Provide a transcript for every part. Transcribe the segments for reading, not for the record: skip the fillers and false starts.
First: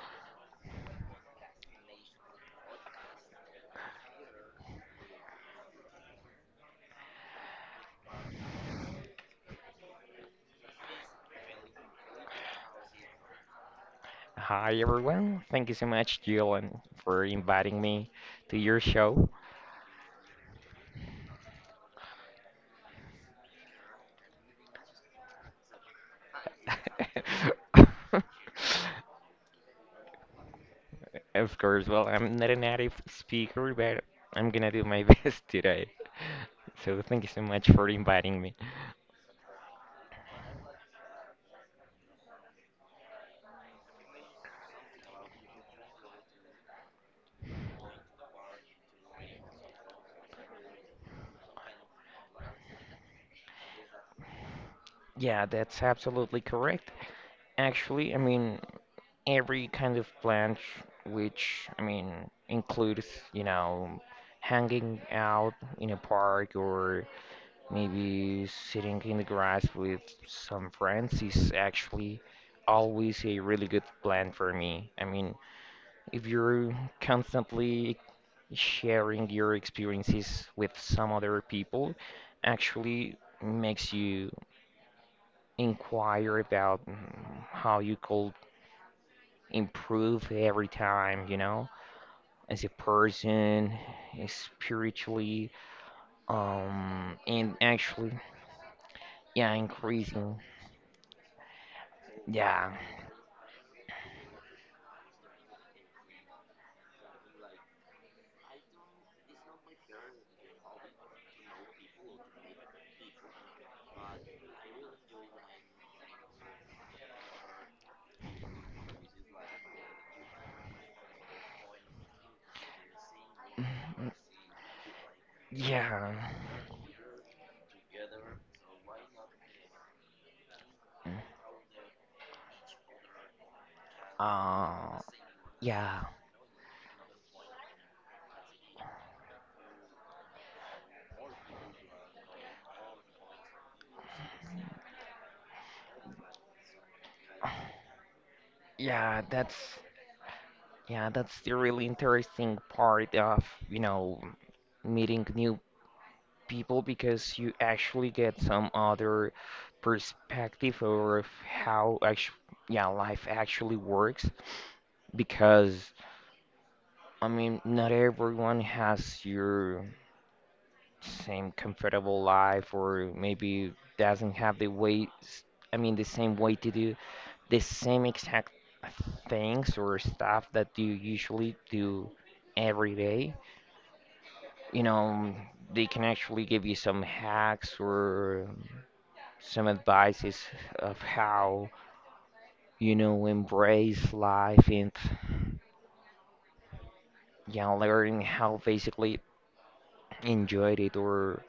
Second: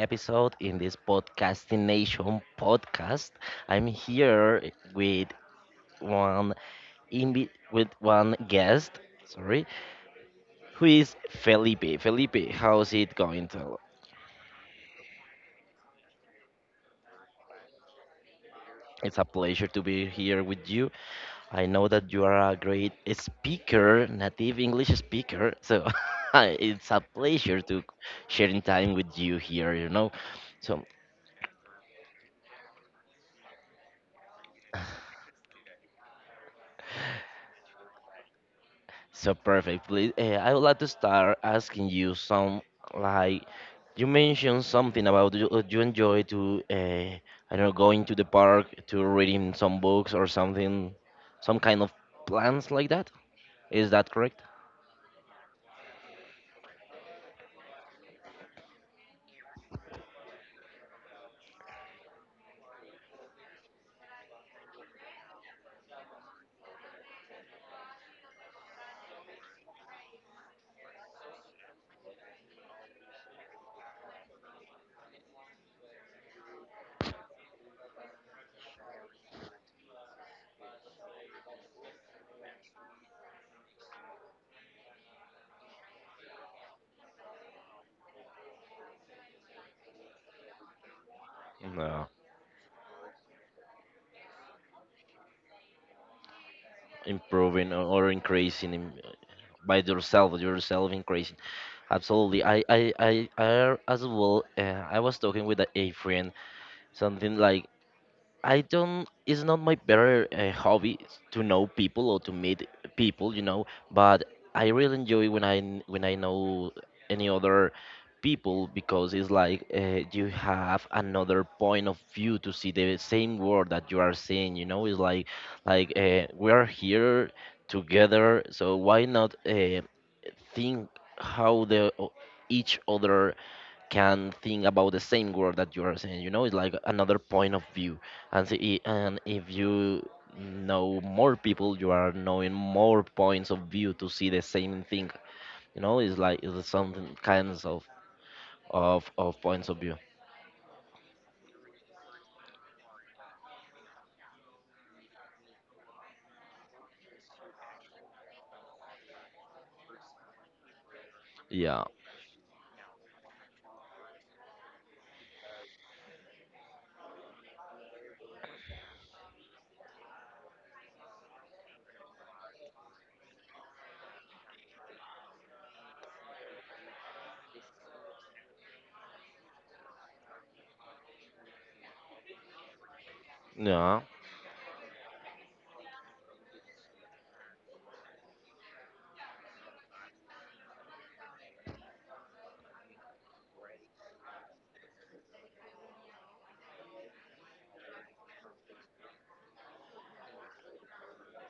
episode in this Podcasting Nation podcast. I'm here with one with one guest, sorry, who is Felipe. Felipe, how's it going? Tell- Hi everyone. Thank you so much, Jillian, for inviting me to your It's a show. pleasure to be here with you. I know that you are a great speaker, native English speaker. So it's a pleasure to sharing time with you here. So. Of course, well, I'm not a native speaker, but I'm gonna do my best today. So thank you so much for inviting me. So perfect. Please, I would like to start asking you some like you mentioned something about you, you enjoy to I don't know, going to the park to reading some books or something, some kind of plans like that. Is that correct? Yeah, that's absolutely correct. Actually, I mean, every kind of plant, which, I mean, includes, you know, hanging out in a park or maybe sitting in the grass with some friends is actually always a really good plan for me. I mean, if you're constantly sharing your experiences with some other people, actually makes you inquire about how you could improve every time, you know, No. as a person, spiritually, and Improving or actually, increasing in, yeah, increasing, yourself increasing. Absolutely. I yeah. I I, I as well. I was talking with a friend something like. I don't. It's not my better hobby to know people or to meet people, you know. But I really enjoy when when I know any other people, because it's like you have another point of view to see the same world that you Mhm. are seeing. You know, it's like Yeah. We are here together, so why not think how each other can think about Uh, the same word that you are yeah. saying. You know, it's like another point of view. And see, and if you know more people, you are knowing more points of view to see the same thing. You know, it's like it's something kinds of of Yeah, of that's points of view. yeah, that's the really interesting part of, you know, meeting new people because you actually get some other perspective of Yeah, how actually, yeah, life actually works because I mean, not everyone has your same comfortable life or maybe doesn't have the way, I mean the same way to do the same exact things or stuff that you usually do every day. yeah, You know, they can actually give you some hacks or some advices of how, you know, embrace life and, you know, learning how basically enjoy it or,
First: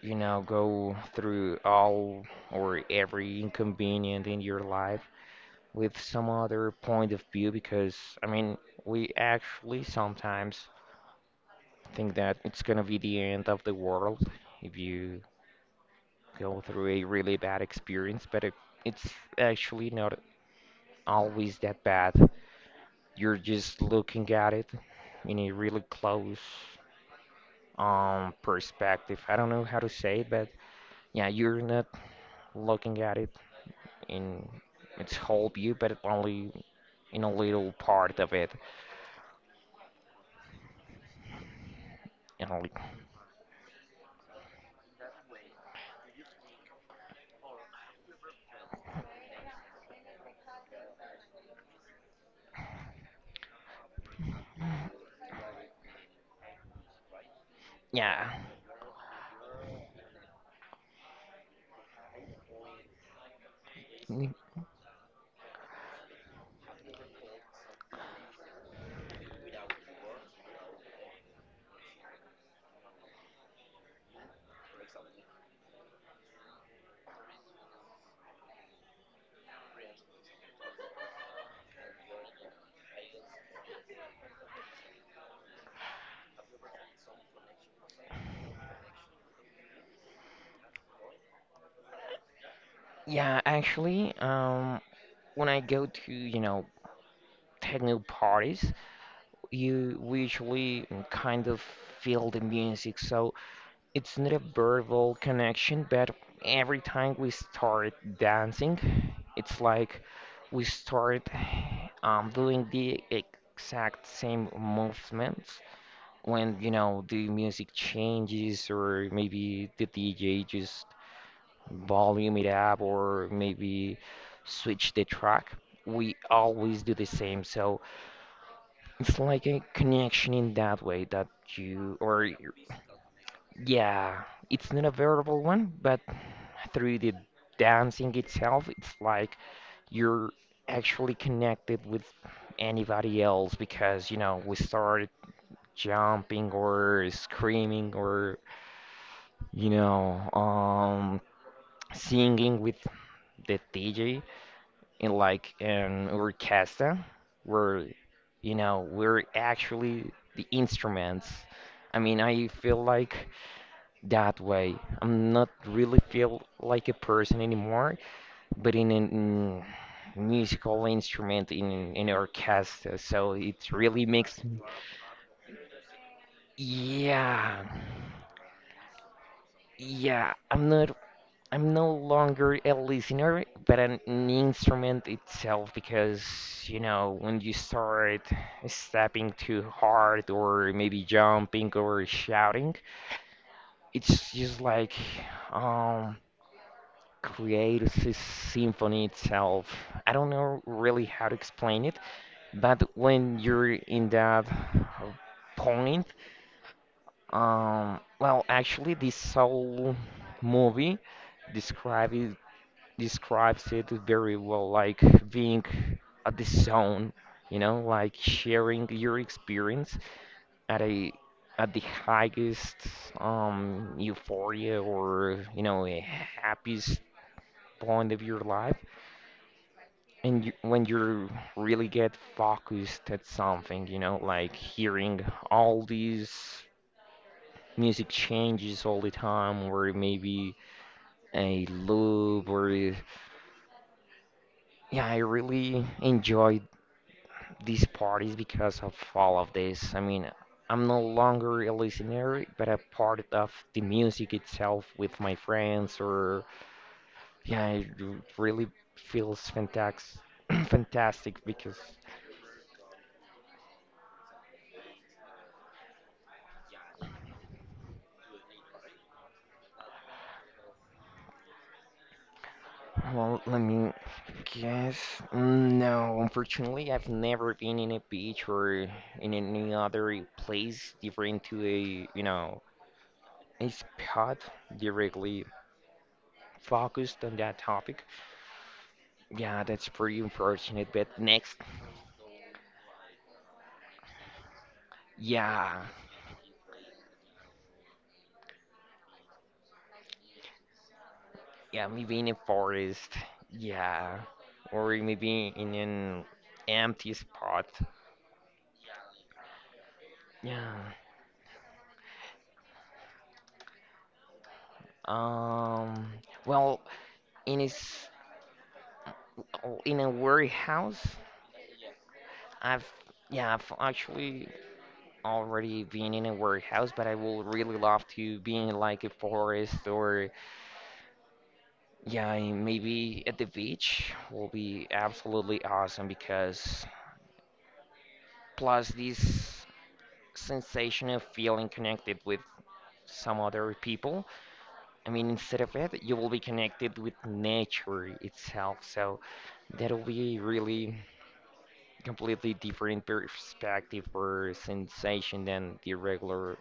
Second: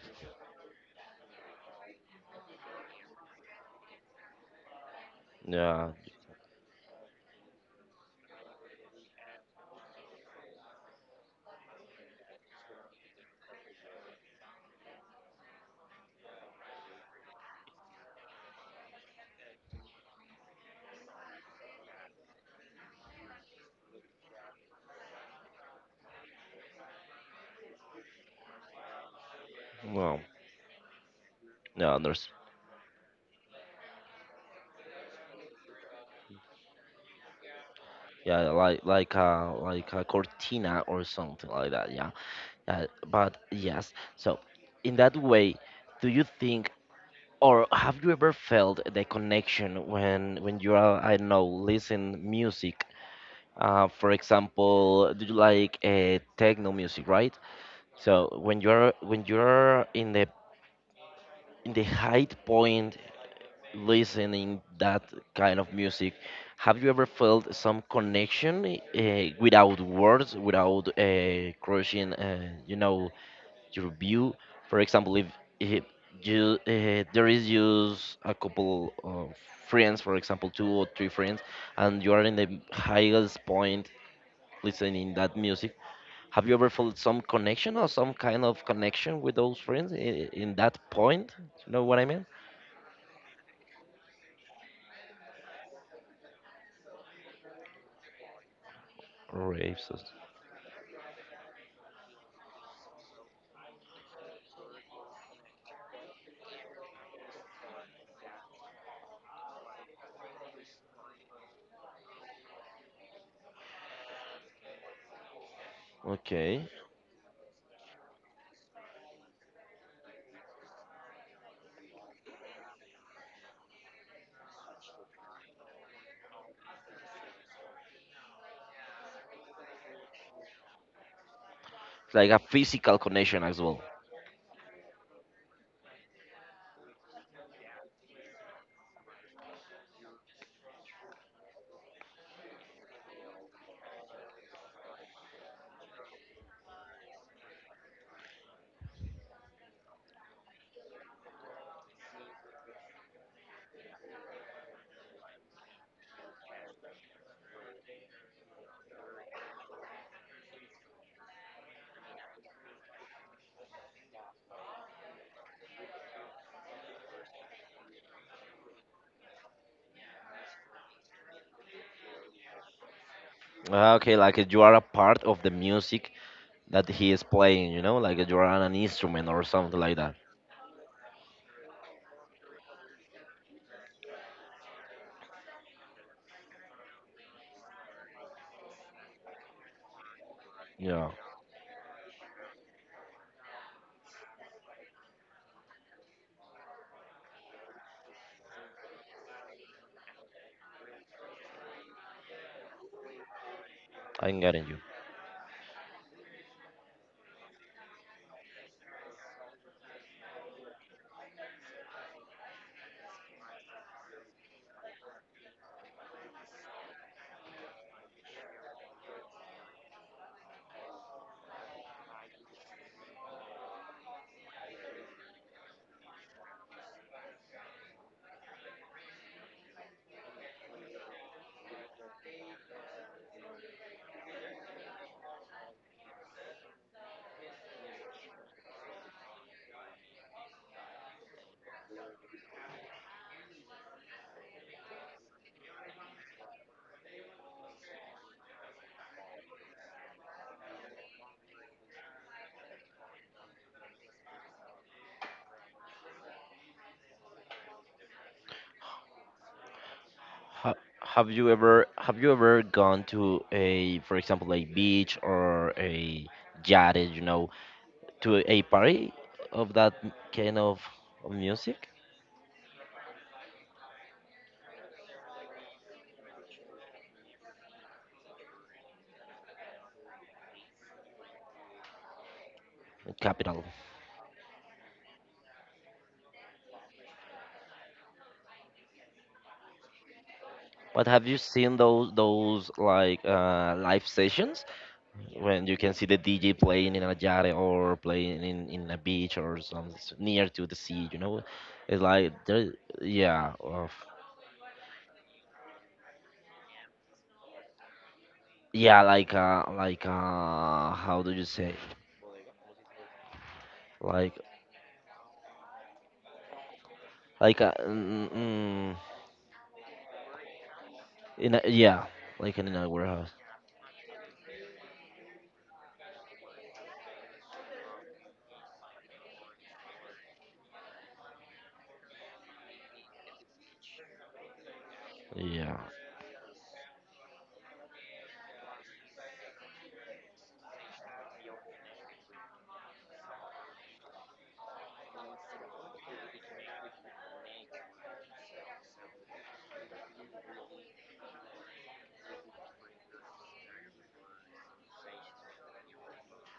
you know, go through all or every inconvenient in your life yeah. with some other point of view because, I mean, we actually sometimes think that it's gonna be the end of the world if you go through a really bad experience, but it's actually not always that bad. You're just looking at it in a really close perspective. I don't know how to Well, say it, but yeah, you're not yeah. There's looking at it in its whole view, but only in a little part of yeah, it. like like a cortina or something like that. Yeah, You know, like, yeah. But yes, so in that way. Do you think Or have you ever felt the connection when you are, I don't know, listen music? For example, do you like techno music, right? So yeah. when you're in the height point listening that kind of music, have you ever felt some connection without words, without crushing, you know, your view. For example, if you there is just a couple of friends, for example, two or three friends, and you are in the highest point listening that music. Have you ever felt some connection or some kind of connection with those friends in that point? You know what I mean? Yeah. Actually, when I go to, you know, techno parties, Raves. you we usually kind of feel the music. So it's not a verbal connection, but every time we start dancing, it's like we start doing the exact same movements when, Okay. you know, the music changes or maybe the DJ just volume it up or maybe switch the track. We always do the same. So it's like a connection in that way that you, or Like a physical connection as well. yeah, it's not a verbal one, but through the dancing itself, it's like you're actually connected with anybody else because, you know, we started jumping or screaming or, you know, singing with the DJ in like an orchestra where, you know, we're actually the instruments. I mean, I feel like that way. I'm not really feel like a person anymore, but in a in musical instrument in orchestra. So it Ah, really okay, makes, like you are a part of the music that he is yeah. playing, you know, like you are on an instrument or something like that. Yeah, I'm no longer a listener, but an instrument itself because, you know, when you start stepping too hard or maybe Yeah, jumping or shouting, it's just like um create a symphony itself. I don't know really how to explain it, but when you're in I'm that getting you. uh, point, well, actually, this whole movie describe it, describes it very well, like being at the zone, you know, like sharing your experience at a at the highest euphoria or, you know, a happiest point of your life. And you, when you really get focused at something, you know, like hearing all these music changes all the time or maybe a loop or, yeah, I really enjoy these parties because of all of this. I mean, I'm no longer a listener, but a part of the music itself with my friends, or yeah, it really feels fantastic. Ha Fantastic because, have you ever gone to a, for example, a beach or a yacht, you know, to a party of that kind of music? well, let me guess. Mm, no, unfortunately, I've never been in a beach or in any other place different to a, you know, Capital. a spot directly focused on that topic. Yeah, that's pretty unfortunate. But But have you next. seen those like live sessions when you Yeah, can see the DJ playing in a yacht or playing in a beach or something near to the sea? You know, yeah, it's maybe in a like there, forest. yeah, of, Yeah, or maybe in an empty spot. yeah, like Yeah. how do you say? like Um. Well, in Like a, his mm, mm, mm, oh, in a warehouse. in a yeah, like in I've a warehouse. yeah, I've actually already been in a warehouse, but I will really love to be in like a forest or yeah, and maybe at the beach will be absolutely Yeah, awesome because plus this sensation of feeling connected with some other people. I mean, instead of it, you will be connected with nature itself. So that'll be really completely different perspective or sensation than the regular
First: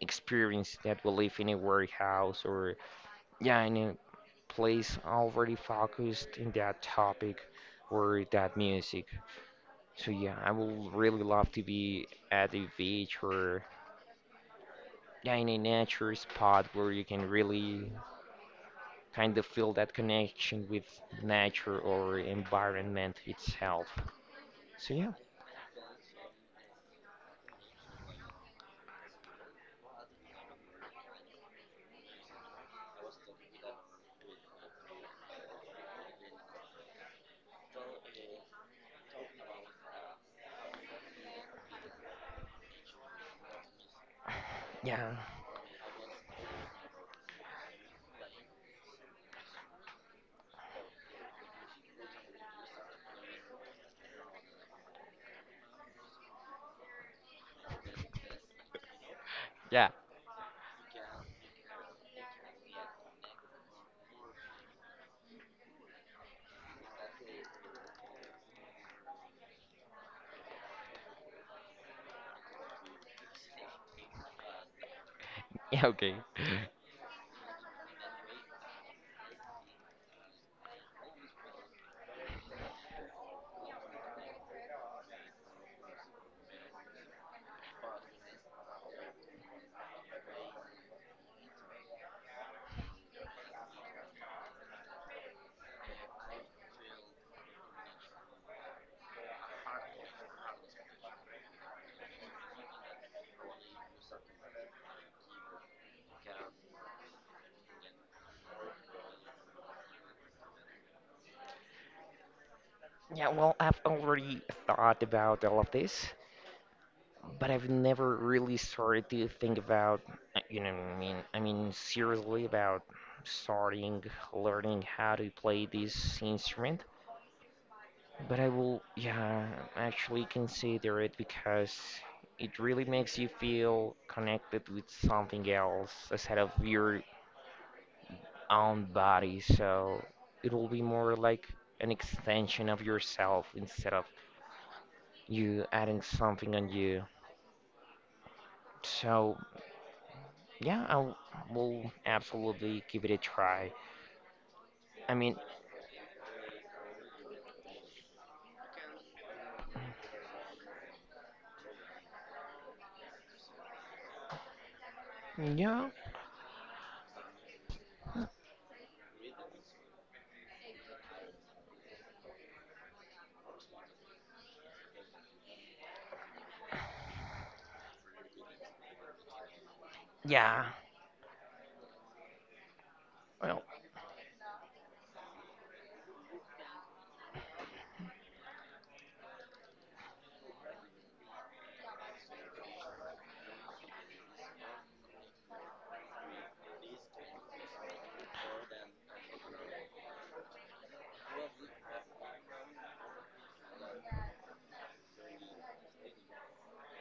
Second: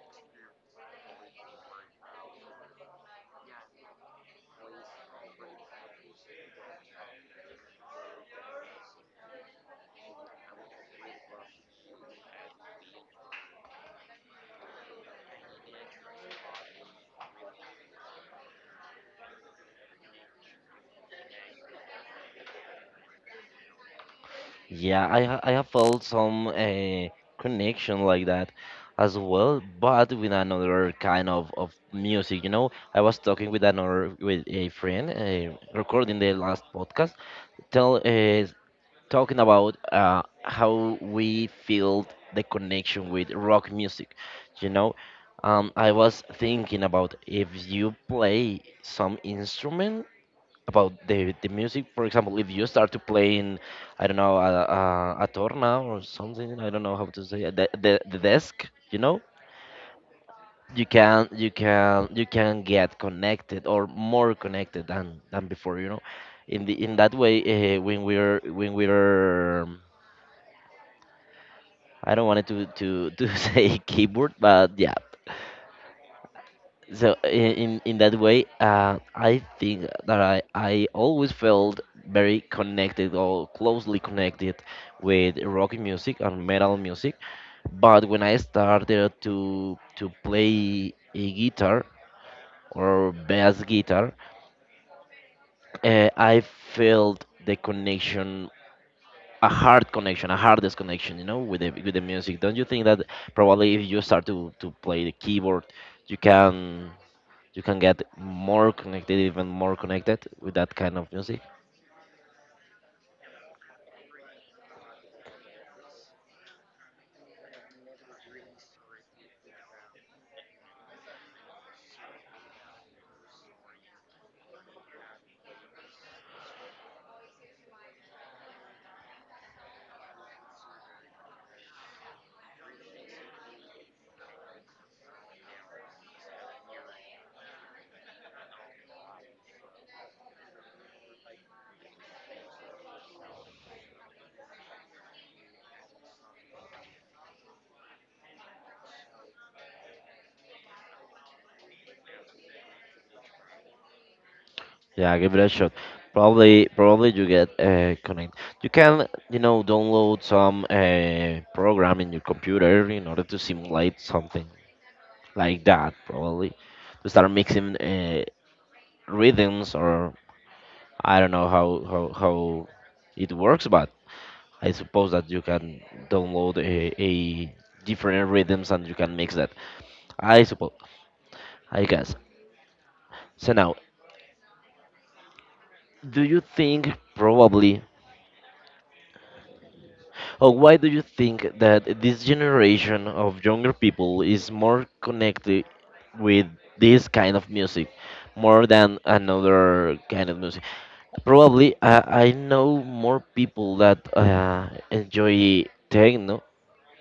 experience that we live in a warehouse or yeah, in a place already focused in that topic or that music. So yeah, I will really love to be at the beach or yeah, in a nature spot where you can really kind of feel that connection with nature or environment itself. So yeah. yeah, I have felt some connection like that as well, but with another kind of music. You know, I was talking with another with a friend, recording the last podcast. Tell Talking about how we feel the connection with rock music. You know, yeah, I was thinking about if you play some instrument about the music. For example, if you start to playing, I don't know, a torna or something. I don't know how to say it, the the desk. You know, yeah, you can get connected or more connected than before. You know, in the in that way, when we're I don't want it to to say keyboard, but yeah, yeah. Okay. so in that way, I think that I always felt very connected or closely connected with rock music and metal music. But when I started to play a guitar or bass guitar, I felt the connection, a hardest connection, you know, with the music. Don't you think that probably if you start to play the keyboard, you can. you can get more connected, even more connected with that kind of music. Yeah, well, I've already thought about all of this, but I've never really started to think about, I mean, seriously about starting learning how to play this instrument. But I will, yeah, actually consider it because it really makes you feel connected with something else aside of your own body. So it will be more like an extension of yourself instead of you adding something on you. So yeah, I will absolutely give it a try. I Yeah, give mean, it a shot. Probably, probably you get connect. You can, you know, download some program in your computer in order to simulate something like yeah, that. Probably to start mixing rhythms, or I don't know how it works, but I suppose that you can download a different rhythms and you can mix that. I yeah, suppose. I guess. So well, now, do you think probably or why do you think that this generation of younger people is more connected with this kind of music more than another kind of music, probably I know more people that enjoy techno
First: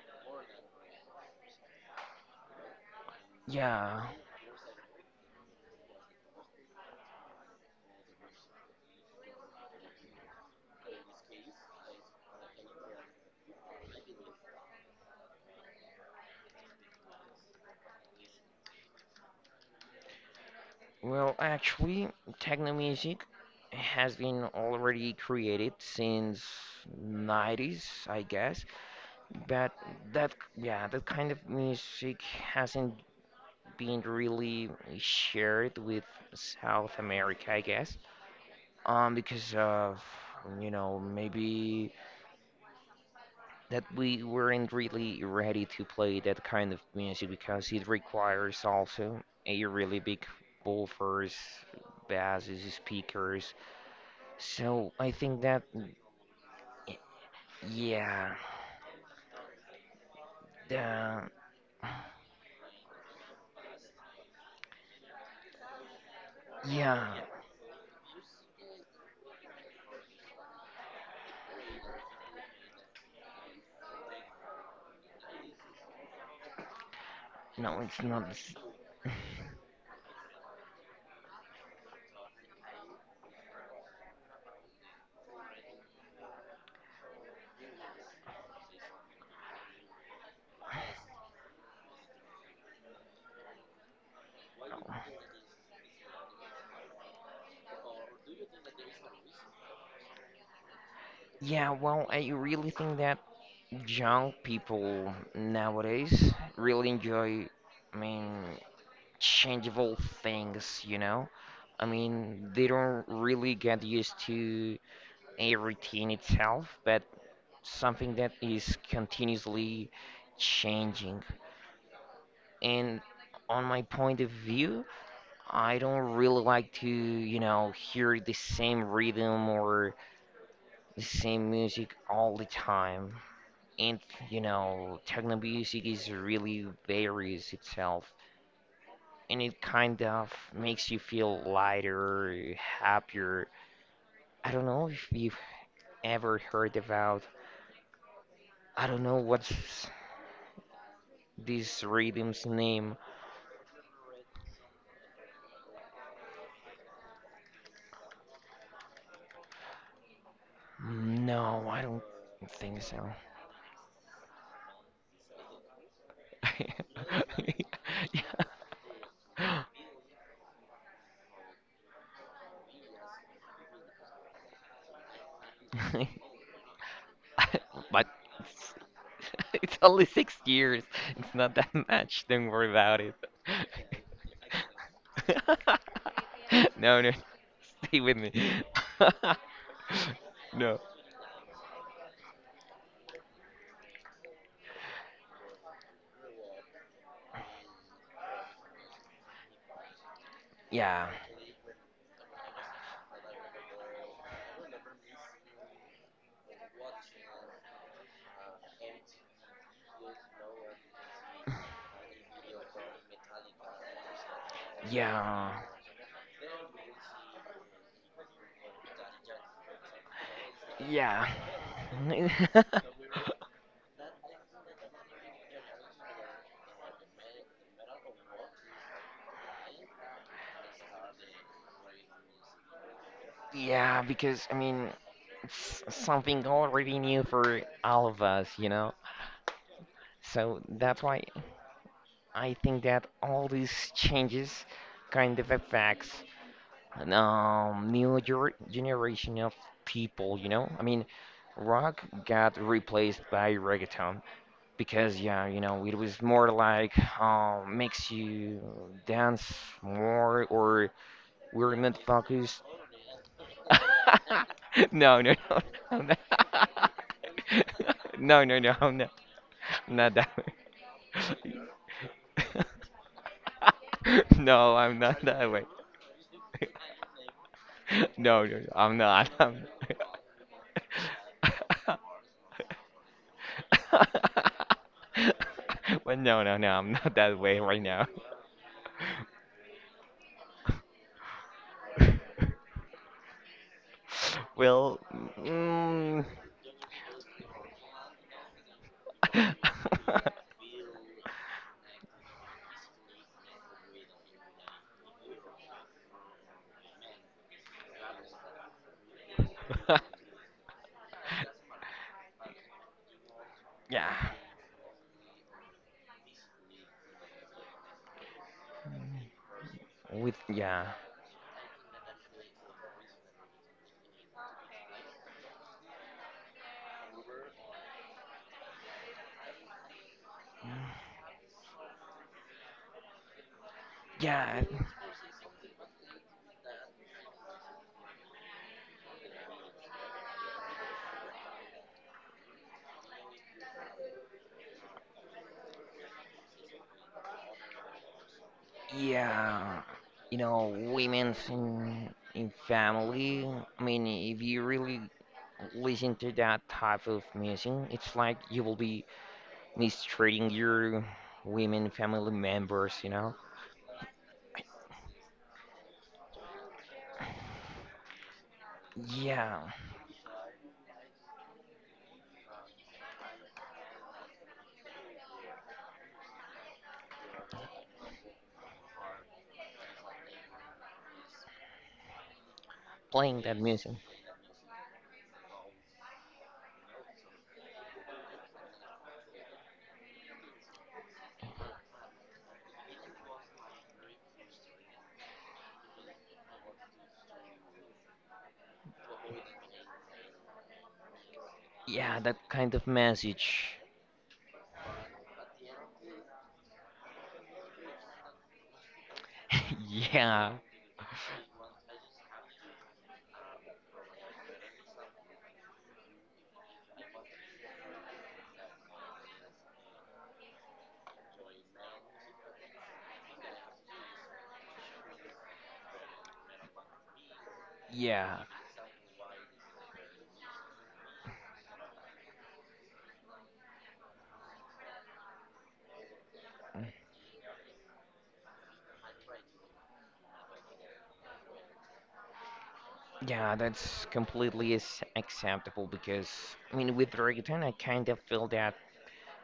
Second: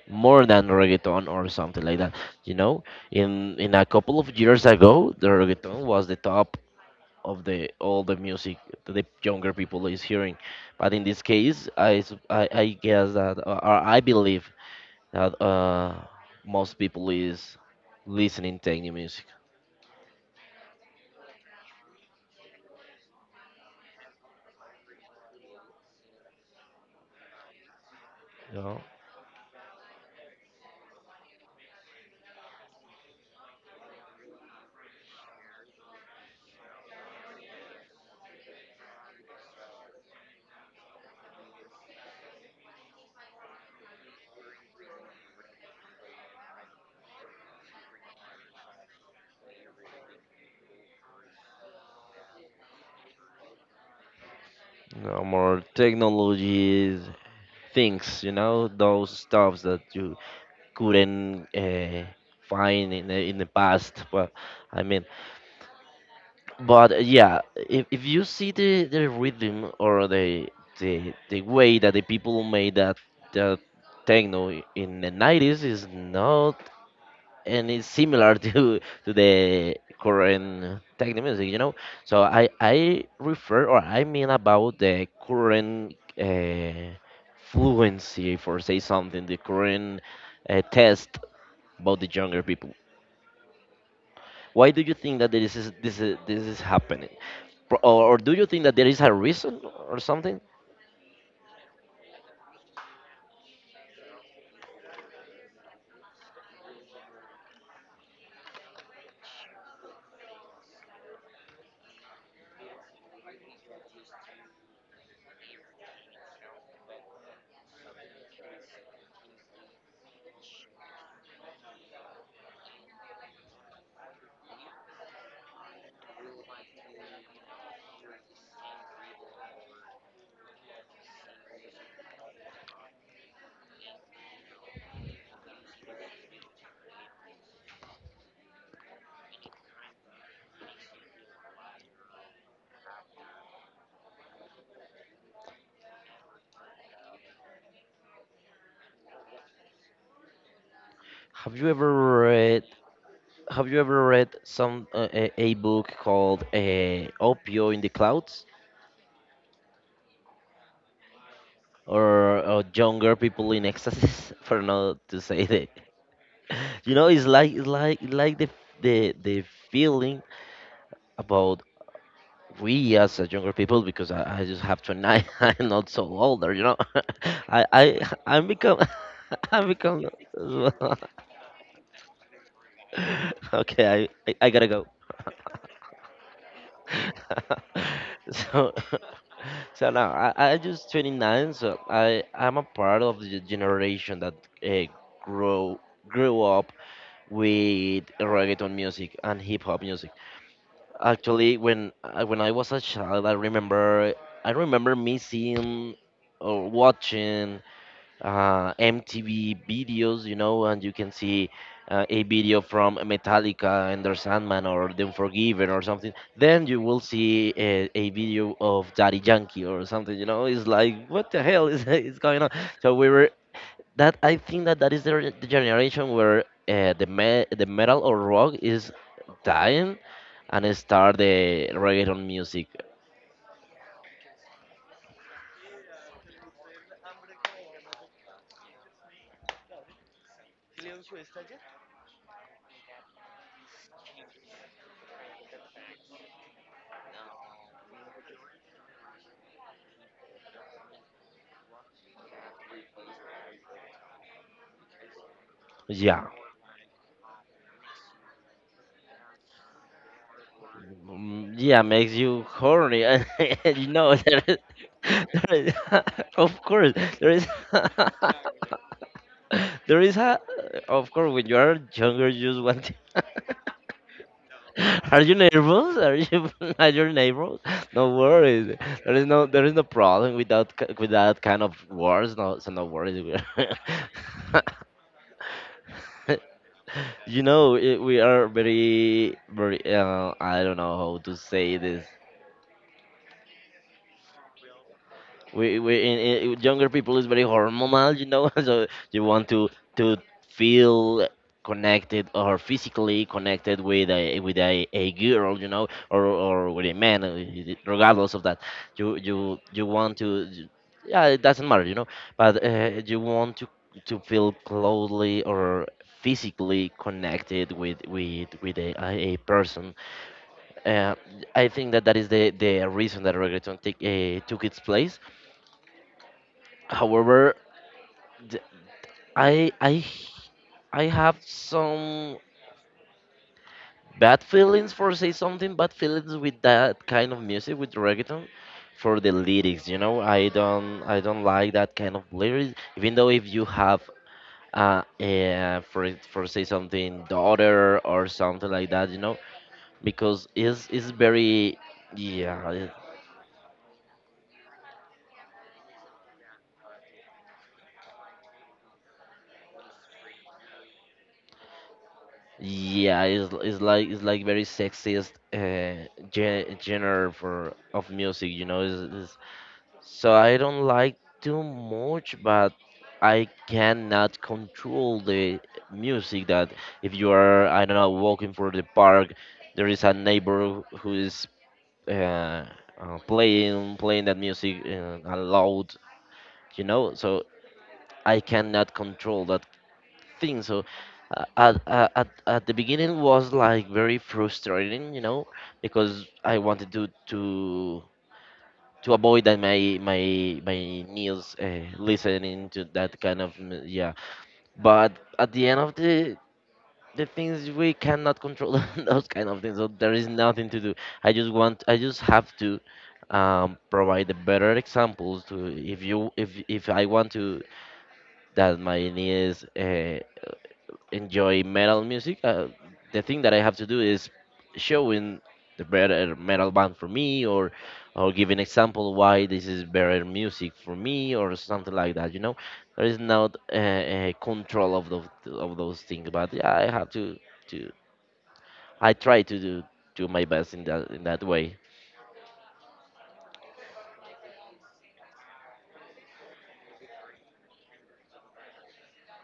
more than reggaeton or something like that, you know, in a yeah. couple of years ago the reggaeton was the top of the all the music that the younger people is hearing. But in this case, I guess that or I believe that most people is listening techno music. Well, actually, techno music has been already created since 90s, I You guess. know, But that, yeah, that kind of music hasn't been really shared with South America, I guess. Because of, you know, maybe that we weren't really ready to play that kind of music because it requires also a really big buffers, basses, speakers. So I you think more that, technologies things. You yeah, know, those stuffs that you the, couldn't find in the past. But I mean, but yeah, yeah, if you see the rhythm or the the way that the people made that techno in the 90s is not no, any it's not. Similar to the current techno music, you know. So I refer or I mean about the current uh, fluency, for say something, the current test about the younger people. Why do No. you think that this is happening? Or do you think that there is a reason or something? Yeah, well, I really think that young people nowadays really enjoy, I mean, changeable things, you know? I mean, they don't really get used to a routine itself, but something that is continuously changing. And on my point of view, I don't really like to, you know, hear the same rhythm or the same music all the time. And, you know, techno music is really varies itself. And it kind of makes you feel lighter, happier. I don't know if you've ever heard about, I don't know what's Have you this ever rhythm's read? name. Have you ever read some a book called "Opio in the Clouds" No, I don't or think so. "Younger People in Ecstasy"? For not to say that, you know, it's like it's like the feeling about we as a younger people because I just have to admit I'm not Yeah. so older, you know. But I I'm it's, become I only become 6 years. It's not that much. Don't worry about it. okay. I I gotta go. No, no. Stay with me. so so now I No. just 29, so I I'm a part of the generation that uh, grow grew up with reggaeton music and hip hop music. Yeah. Actually, when I was a child, I remember me seeing or watching MTV videos, you know, and you can see a video from Metallica and their Sandman or The Yeah. Unforgiven or something. Then you will see a video of Daddy Yankee or something, you know. It's like, Yeah. what the hell is, is going on? So we were that I think that that is the, the generation where the the metal or rock is dying and start the reggaeton music. yeah, because, I mean, it's something already new for all of us, you know? So that's why I think that all these changes kind of affects an, generation of people, you know? I mean, rock got replaced by reggaeton because, yeah, you know, it was Yeah. more like makes you dance more or Mm, we're yeah, not makes you focused. horny, and you know there is, No, no, there no, is I'm of not. course, there is, No, no, no, I'm not. I'm there not is that a, way. of course, when you are younger, you just want. To, No, I'm not are you that way. nervous? Are you are your neighbors? No No, no, no, worries. I'm There is not. no I'm problem with with that kind of not. words. No, so no worries. We- well, no, no, no, I'm not that you way know, right it, now. we are very. I don't know how to say this. Well, We, mm, in, younger people is very hormonal, you know, so you want to feel connected or physically connected with a girl, you know, or with a man, regardless of that you want to yeah, it doesn't matter, you know, but you want yeah, to feel closely or physically connected with a person, with yeah, uh, I think that that is the reason that reggaeton take, took its place. However, th- I I I have some bad yeah, feelings, for say something, bad feelings with that kind of music, with reggaeton, for the lyrics, you know, I don't like that kind of lyrics, even though if you have for say something daughter or something like that, you know, yeah. You because know, it's women's very in yeah it- family. I mean, if you really listen to that type of music, it's like you will be mistreating your women family members. You yeah know? It's like very sexist genre for of music, you know, it's, Yeah. so I don't like too much, but I cannot control the music that if you are, I don't know, walking for the park, there is a neighbor who is uh, Playing that music. playing playing that music aloud, you know. So I cannot control that thing. So at the beginning was like very frustrating, you know, because I wanted to avoid that my knees Yeah, that listening kind to of that kind of message. mu- but at the end of the things we cannot control those kind of things, so there is yeah, nothing to do. I just have to provide the better examples to, if you if I want to that my knees enjoy metal music, the thing that I have to do is showing the better metal band for me, or yeah, give an example why this is better music for me, or something like that. You know, there is not a control of those things, but yeah, I have to I try to do do my best in that way. yeah, that's completely is acceptable because, I mean, with reggaeton, I kind of feel that,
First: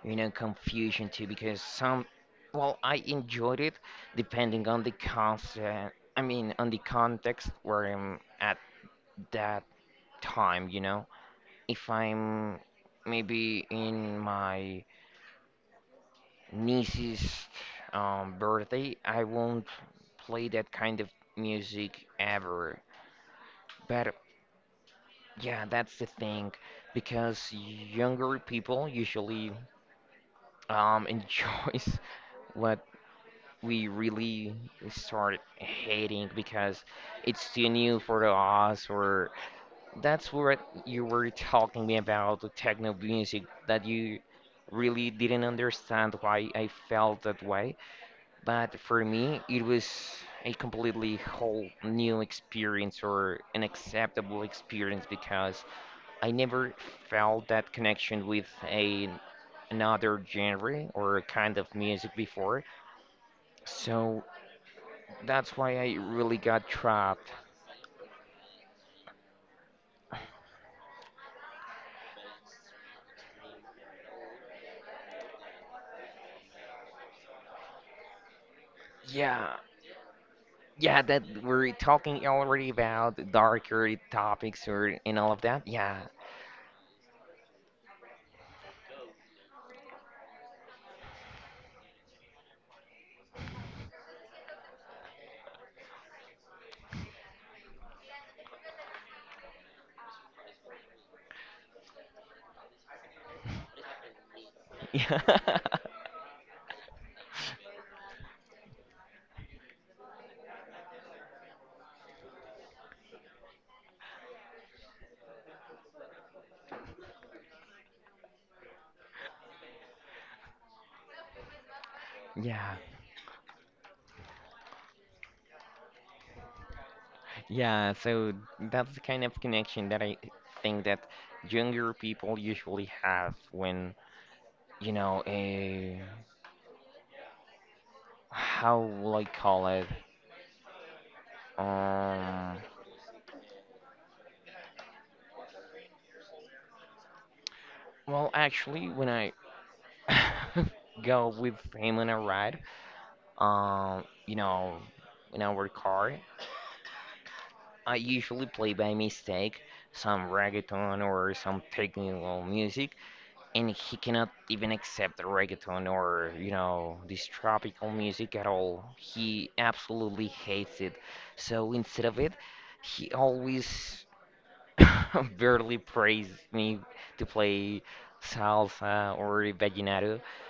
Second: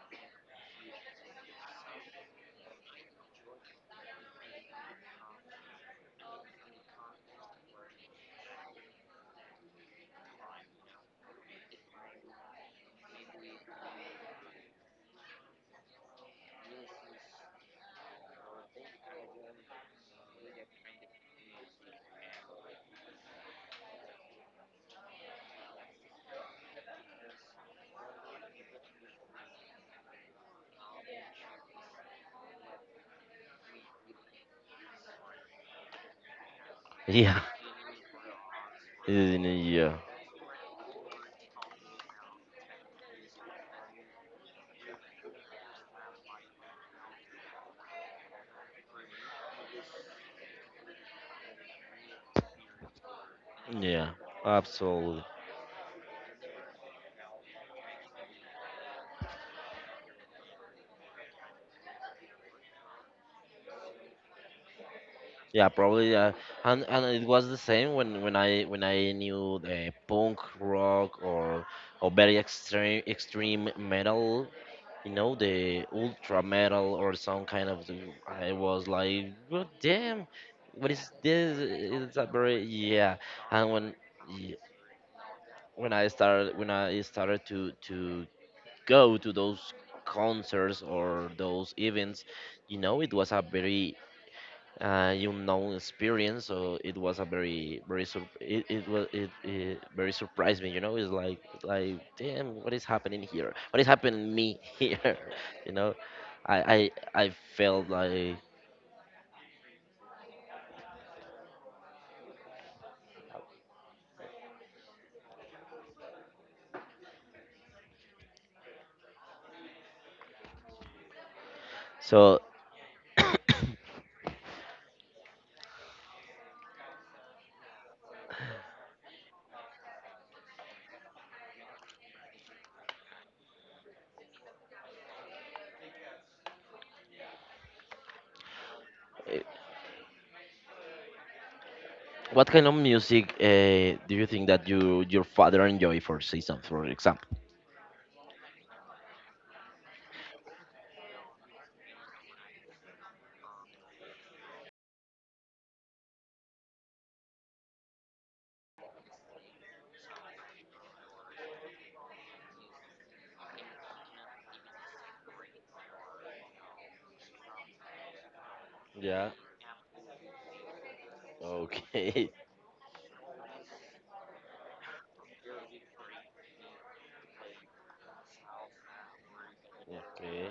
you know, confusion too because some, well, I enjoyed it depending on the concept, I mean, on the context where I'm at that time, you know. If I'm maybe in my niece's birthday. I won't play that kind of music ever. But yeah, that's the thing, because younger people usually enjoys what we really start hating because Yeah, it's too new for us. Or yeah, that's what you were talking me about the techno music that you really didn't understand why I felt that way. But for me, it was a completely whole new experience or an yeah, acceptable experience absolutely. because I never felt that connection with a another genre or kind of music before. So that's Yeah, why I probably. Yeah, really got and it trapped. was the same when when I knew the punk rock or very extreme metal. You know, the ultra metal or some kind of the- I was like, Yeah, "What damn, what yeah, is that this?" we're It's a talking very already yeah. about And when darker y- topics or and all of that. Yeah, when I started to go to those concerts or those events, you know, it was a very you know, experience. So it was a very very sur- it was it very surprised me, you know. It's like, damn, what is happening here? What is happening to me here? yeah, You know, i I felt like so. yeah. Yeah, so that's the kind of connection that I think that younger people usually have when, you know, a how will I Eh, call it? what Um, kind of music do you think that you your father enjoy for season, for example? well, actually, when I go with him on a ride, you know, in our car, I usually play by mistake some reggaeton or some technical music, and he cannot even accept reggaeton or, you know, this tropical music at all. Yeah. He absolutely hates it. So instead of Okay. it, he always barely prays me to play salsa or vallenato, Okay.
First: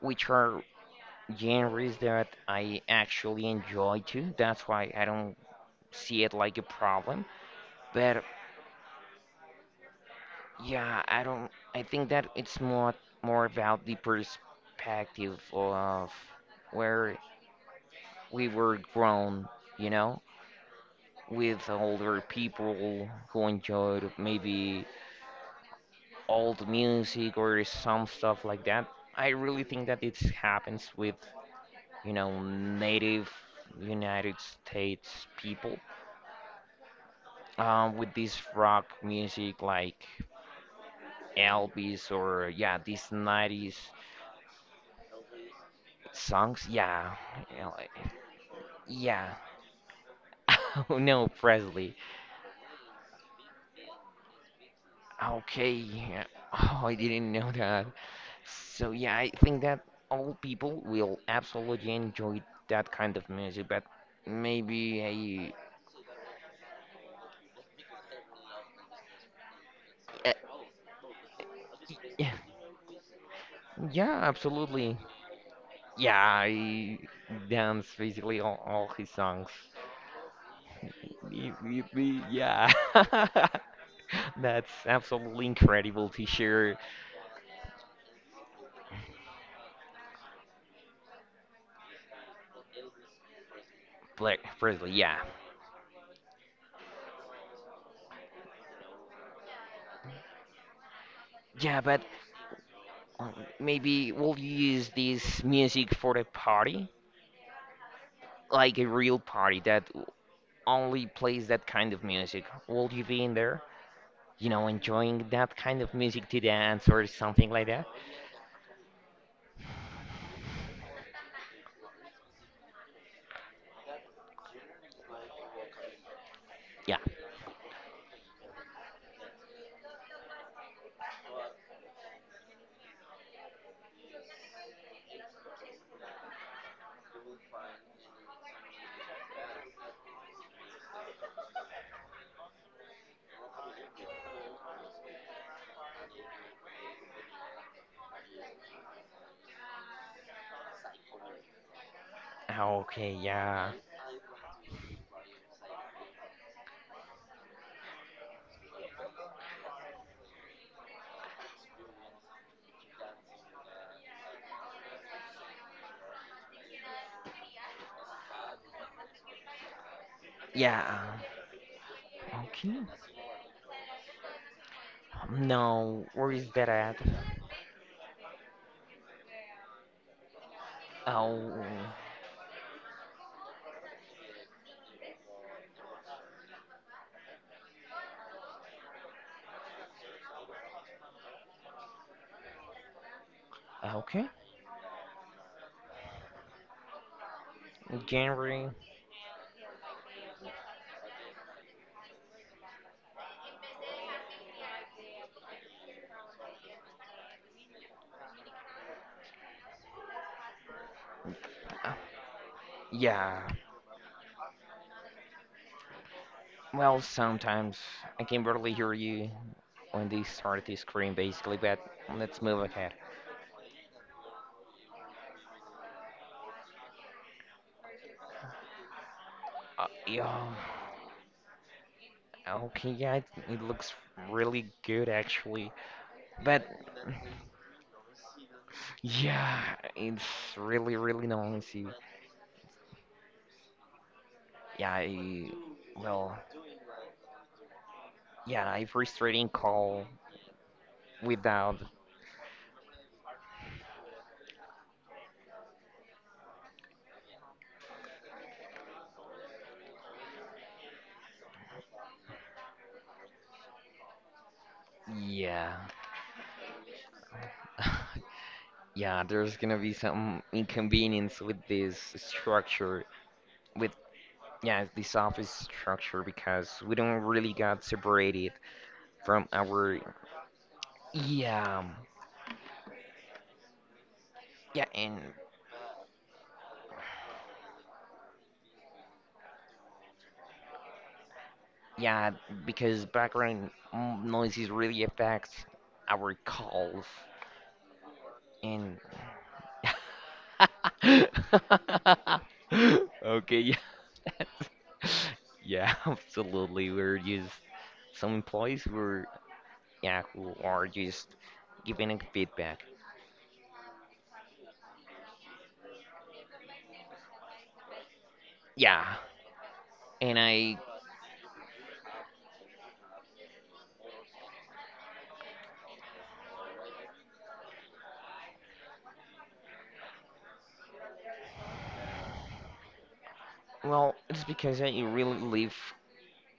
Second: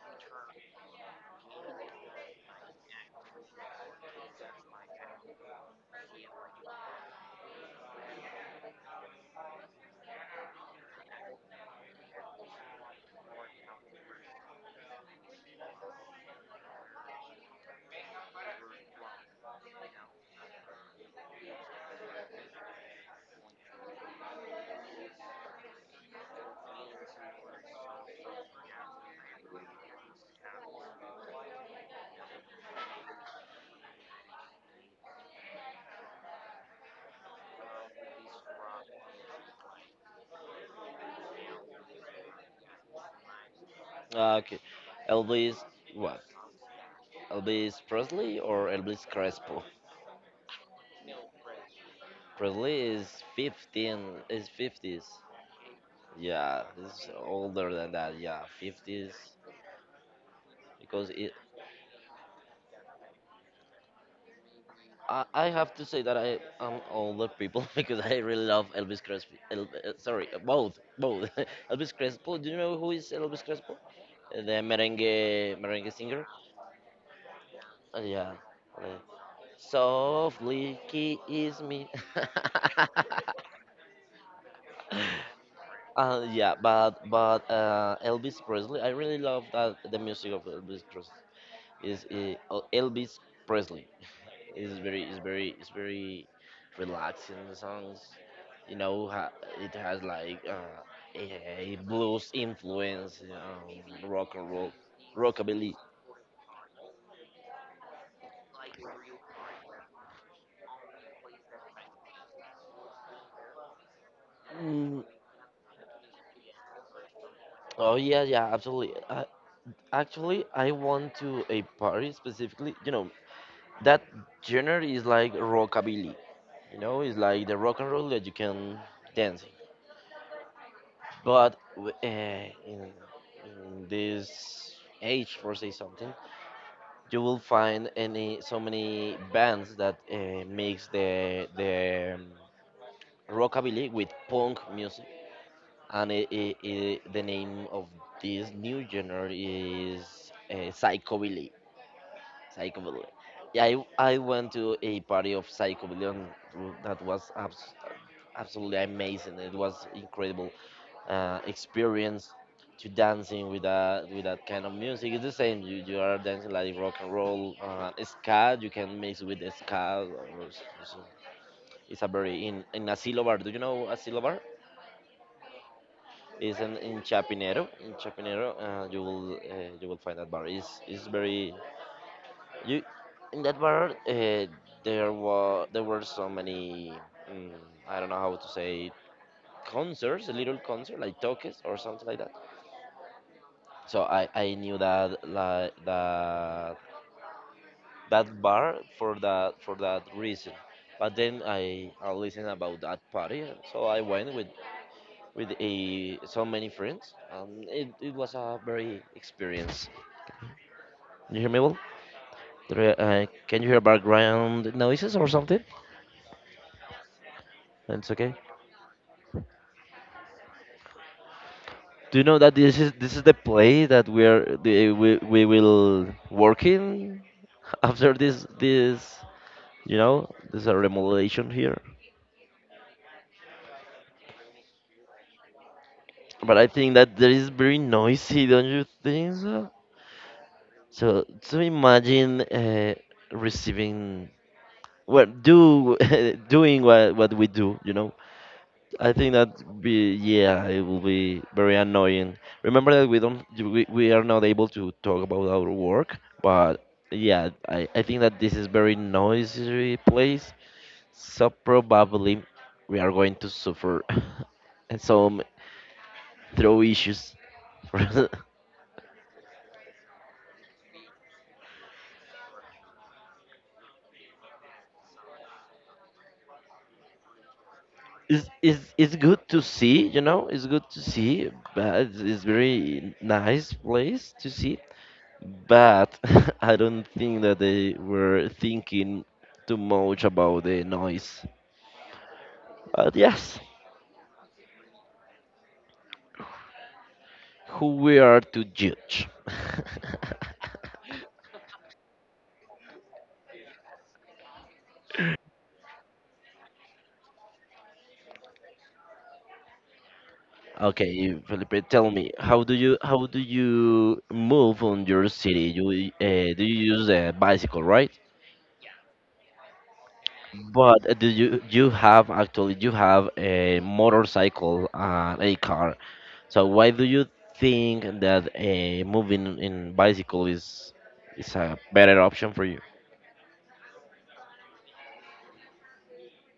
which are genres that I actually enjoy too. That's why I don't see it like a problem. But yeah, I don't. I think that it's more about the perspective of where we were grown, you know, with older people who enjoyed maybe old music or some stuff like that. I really think that it happens with, you know, native United States people, with this rock music like Elvis or yeah, these 90s Ah, okay. Elvis what? songs. Yeah, you know, Elvis Presley or Elvis yeah. Crespo? Oh no, Presley. Release 15 is 50s. Okay, yeah. Yeah, Oh, I it's didn't know older that. than that. Yeah, So 50s yeah, I think that all people because will it. absolutely enjoy that kind of music, but I maybe have to say that I am older people because I really love Elvis Crespo. El, I, sorry, uh, both both Elvis Crespo. Do you know who is Elvis Crespo? yeah, The absolutely. merengue Yeah, singer. I dance Yeah. basically all uh, his songs. Softly Yip, kiss yip, me. yip, yeah. That's absolutely incredible to yeah, share but Elvis Presley, I really love that the music of Elvis Pres is Elvis Presley. Black It's Presley. very, Yeah. it's very, it's very relaxing the songs. You know, ha, it has like a Yeah, but blues influence, Um, Maybe rock we'll and roll, use this rockabilly. music for the party, like a real party that only plays that kind of music. Will you be in there? You know, Mm, enjoying that kind of music to dance or something like that? oh yeah, yeah, absolutely. Actually, I went to a party specifically. You know, that genre is like rockabilly. You Yeah. know, it's like the rock and roll that you can dance. But w- eh, in this age, for say something, you will find any so many bands that mix the rockabilly with punk music, and the name of this new genre is psychobilly. Ah, Psychobilly. okay, Yeah, yeah. I went to a party of psychobilly, and that was abs- absolutely amazing. It was incredible. Experience to dancing with that kind of music. It's the same. You are dancing like rock and roll, ska. You can mix with ska. Or, s- s- Yeah. it's a very Okay. in Asilo Bar. Do you know Asilo Bar? No, where is It's that at? in Chapinero. In Chapinero, you will find that bar. It's Oh, very you in that bar. There were so many mm. I don't know how to say concerts, a little concert like tokes or something like that. So okay. I knew that like that that January. bar for that reason. But then I listened about that party, so I went with a so many friends, and it was a very experience. You hear me well? Uh, There, yeah. can you hear background noises or something? Well, sometimes It's I okay. can barely hear you when they start to scream, basically, but Do you know let's that move ahead. This is the play that we are the, we will work in after this this. You know, Yeah, this is a remodelation here. okay, yeah, it looks really good actually. But But I think that that is very noisy, don't you think yeah, so? it's really, So, really so noisy. imagine receiving, Yeah, well, I, do well, doing what we do, you know. yeah, I I think frustrating that call be yeah, it will be very without. annoying. Remember that we don't we are not able to talk about our work, but yeah, I think that this is very noisy place, so probably we are going to suffer some Yeah, throw issues. yeah, there's gonna be some inconvenience with this structure, with yeah, this office structure because we don't really got It's, separated it's good from to our. see, you know, it's good to see, Yeah, but it's very nice place to see. yeah, and But I don't think that they were thinking too much about the noise. yeah, because But yes, background noises really affects our calls who we are to and judge. okay, yeah. Yeah, absolutely. We're just some employees who are yeah, who are just Okay, Felipe, giving tell it me, feedback. How do you move on your city? You do you use a bicycle, right? Yeah. And I But do you you have actually you have a motorcycle and a car. So why do you think that moving in bicycle is a better option for you? well, it's because I really live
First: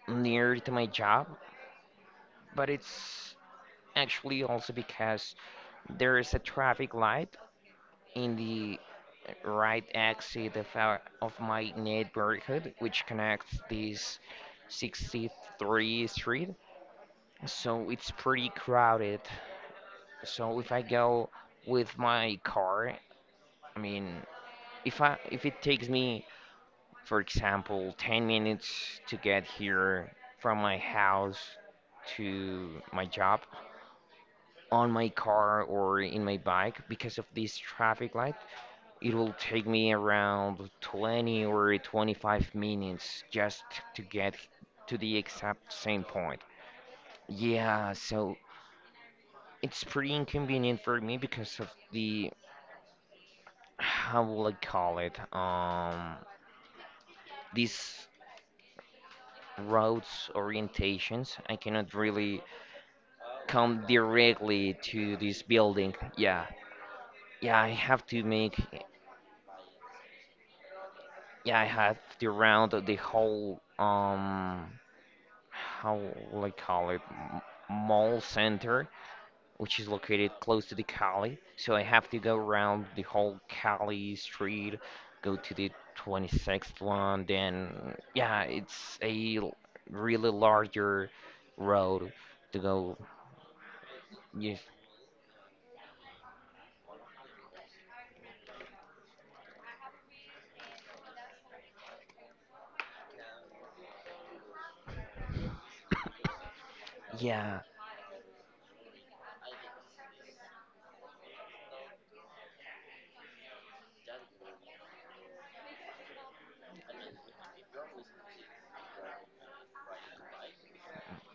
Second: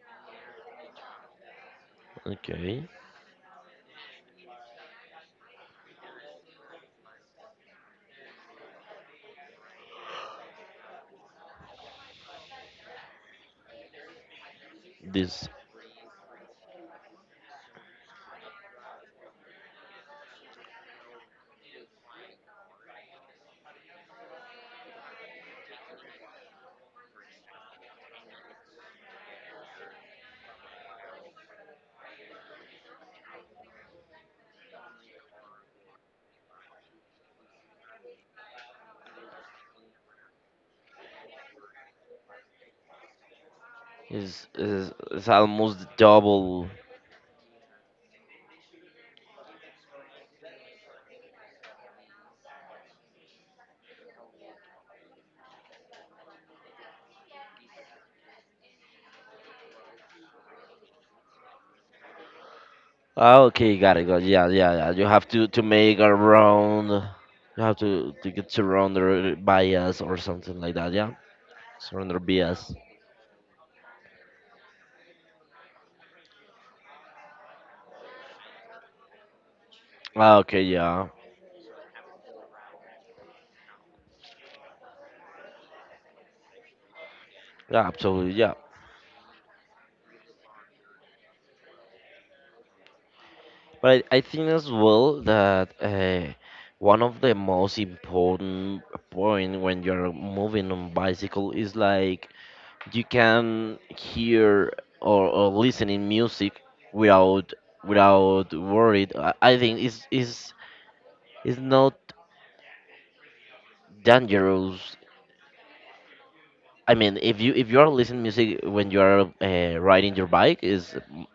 near to my job, but Okay, it's actually also because there is a traffic light in the right exit of my neighborhood, which connects this this 63 street. So it's pretty crowded. So if I go with my car, I mean, if it takes me, for example, 10 minutes to get here from my house to my job on my car or in my bike because of this traffic light, it will take me around 20 or 25 minutes just to get to the is exact almost same point. double. Yeah, so it's pretty inconvenient for me because of the, how will I call it, these roads orientations. I cannot really Ah, okay, come got it. Got it. Yeah, yeah, directly yeah. You to have this to building. make a Yeah, round. yeah, You I have have to to to get make, surrounded by us or something like that. Yeah, yeah, I have surrounded to by us. round the whole, how like I call it mall center, which is located Ah, okay, close to the yeah, Cali. So I have to go around the whole Cali street, go to the 26th one. yeah, Then absolutely, yeah, yeah. it's a really larger road to go. But I think Yes, as well that one of the most important point when you're moving on bicycle is like you can hear or listen in music without yeah, without worried. I think it's is not dangerous. I mean, if you are listening music when you are riding your bike,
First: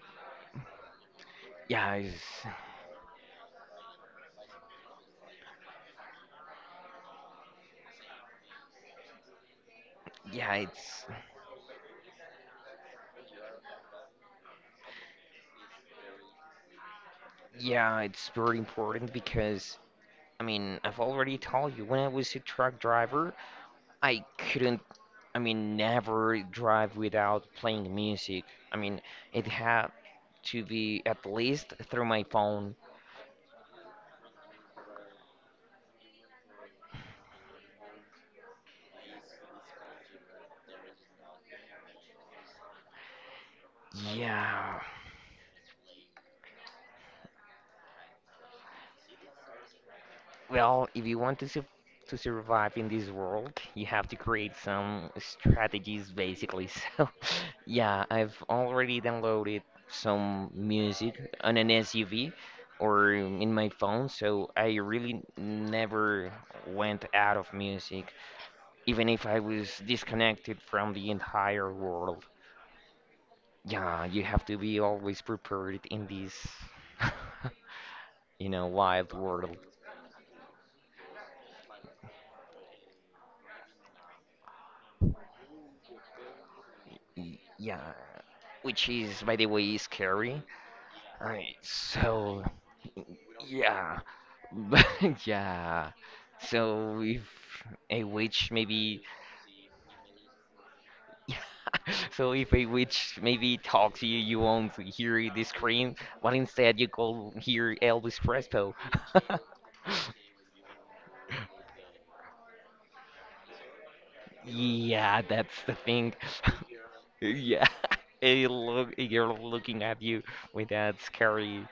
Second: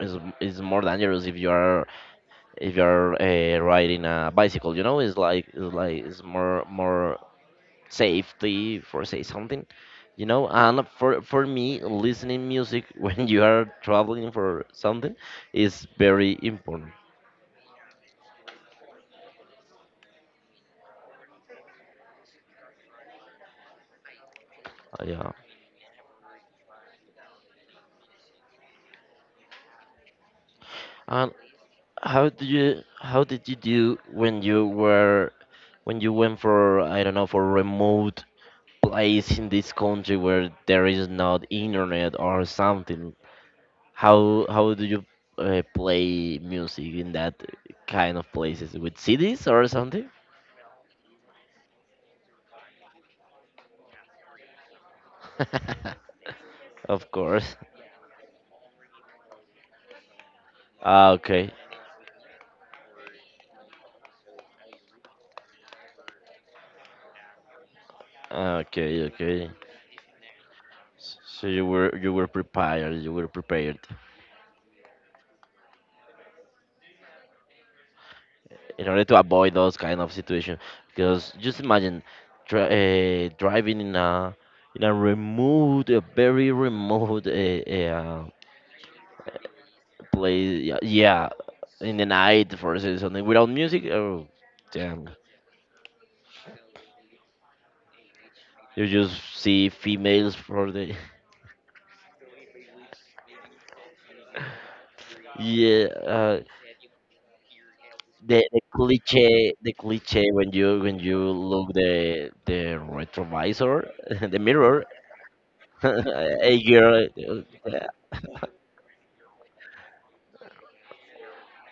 is more dangerous if you are yeah, it's, if you're riding a bicycle, you know. It's like, it's like, it's more more safety for say something, you know. yeah, And it's for me listening music when you are traveling for something is very important. yeah, it's very important because. I mean, I've already told you when I was a truck driver, I couldn't yeah, I mean, never drive without playing music. I mean, it had to be at and least through my how do phone. you how did you do when you were when you went for, I don't know, for remote place in this country where there is not internet or something? How Yeah. do you play music in that kind of places with CDs or something? Well, if you want to su to survive in this world, you have to create some strategies, basically. So, Of course. yeah, I've already downloaded some Ah, music okay. on an SUV or in my phone, so I really never went out of music, Ah, okay, even if I okay. was disconnected from the S- So entire world. You were prepared Yeah, you have to be always prepared in this, you know, in order wild to avoid world. those kind of situation. Because just imagine dri driving in a remote, a very remote Y- yeah, which is, by the way, scary. place. Yeah, yeah, Alright, in the so night for say something without music. yeah, Oh, but damn. yeah, so if a witch You maybe, just see females for the so if a witch maybe talks to you, you won't hear the yeah scream, but instead you go hear Elvis Crespo. The cliche when you look the retrovisor the mirror Yeah, that's the thing. a girl Yeah, uh, it look you're looking at you with that scary.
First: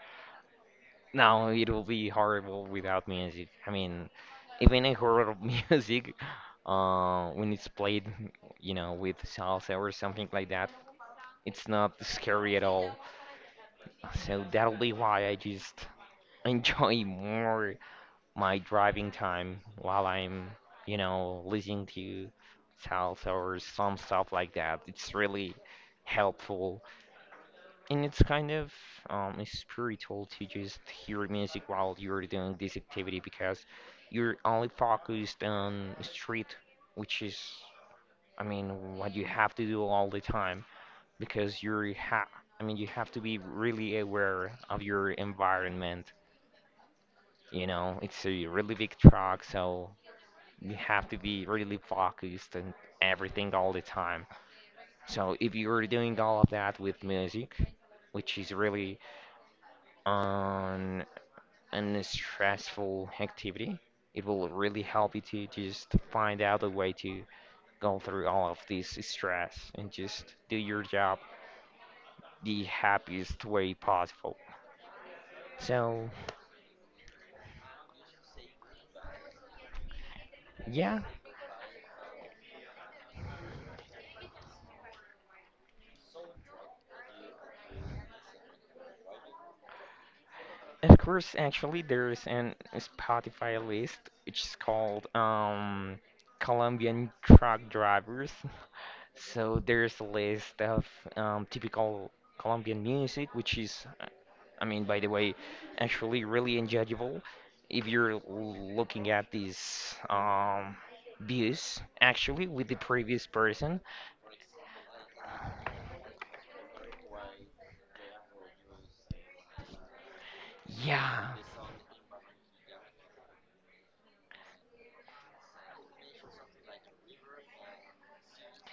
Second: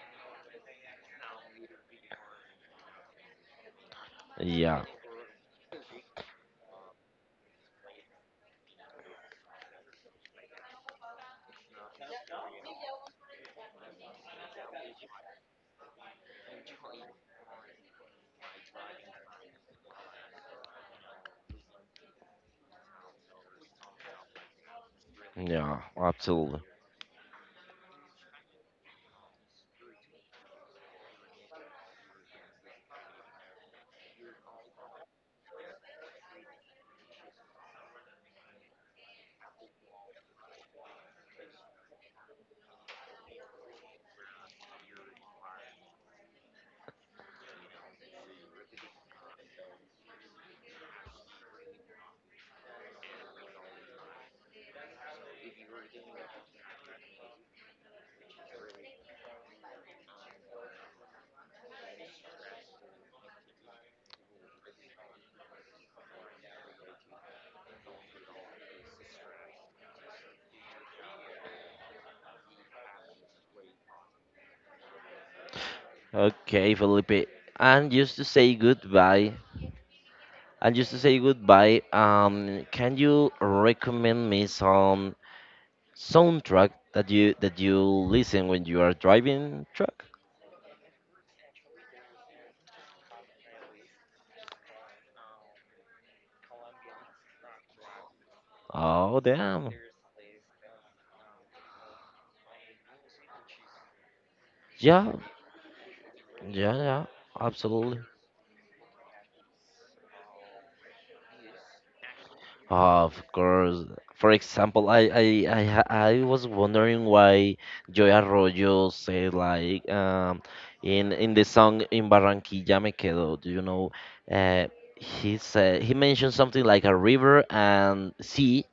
No, it'll be horrible without music. I mean, even yeah in horror music, when it's played, you know, with salsa or something like that, it's not scary at all. So that'll be why I just enjoy more my driving time while I'm, you know, listening to salsa or some stuff like that. It's really yeah absolutely. helpful and it's kind of spiritual to just hear music while you're doing this activity because you're only focused on street, which is, I mean, what you have to do all the time because you're ha I mean, you have to be really aware of your environment. You know, it's a really big truck, so you have to be really focused on everything all the time. So if you're doing all of that with music, which is really an an stressful activity, it will really help you to just find out a way to go through all of this stress and just do your job the happiest way possible. So Okay, Felipe, and just to say goodbye and just to yeah, say goodbye, um, can you recommend me some soundtrack that you listen when you are driving truck? of course, actually there's an Spotify list which is called Colombian truck drivers. Oh, So damn. there's a list of typical Colombian music, which is, I mean, by the Yeah, way, actually really yeah, yeah, enjoyable if absolutely. you're looking at these views actually with the Of previous person. course. For example, I I was wondering why Joy Arroyo said like, um, Yeah, in the song in Barranquilla me quedo, do you know? Uh, he said he mentioned something like a river and sea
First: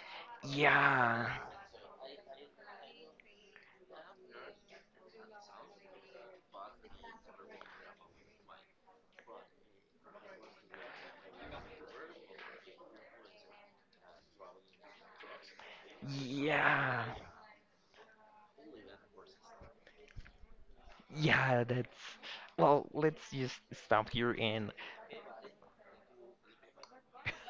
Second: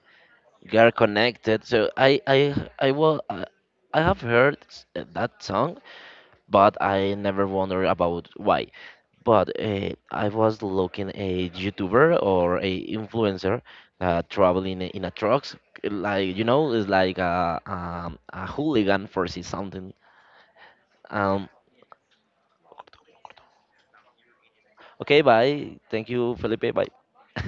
are yeah, connected. So I will I have heard s- that song, but I never wondered about why. But I was looking a YouTuber or a influencer traveling in a trucks, like you know, it's yeah, like a hooligan for see something. Um, yeah. That's well. Let's just stop here and okay, bye. Thank you, Felipe. Bye.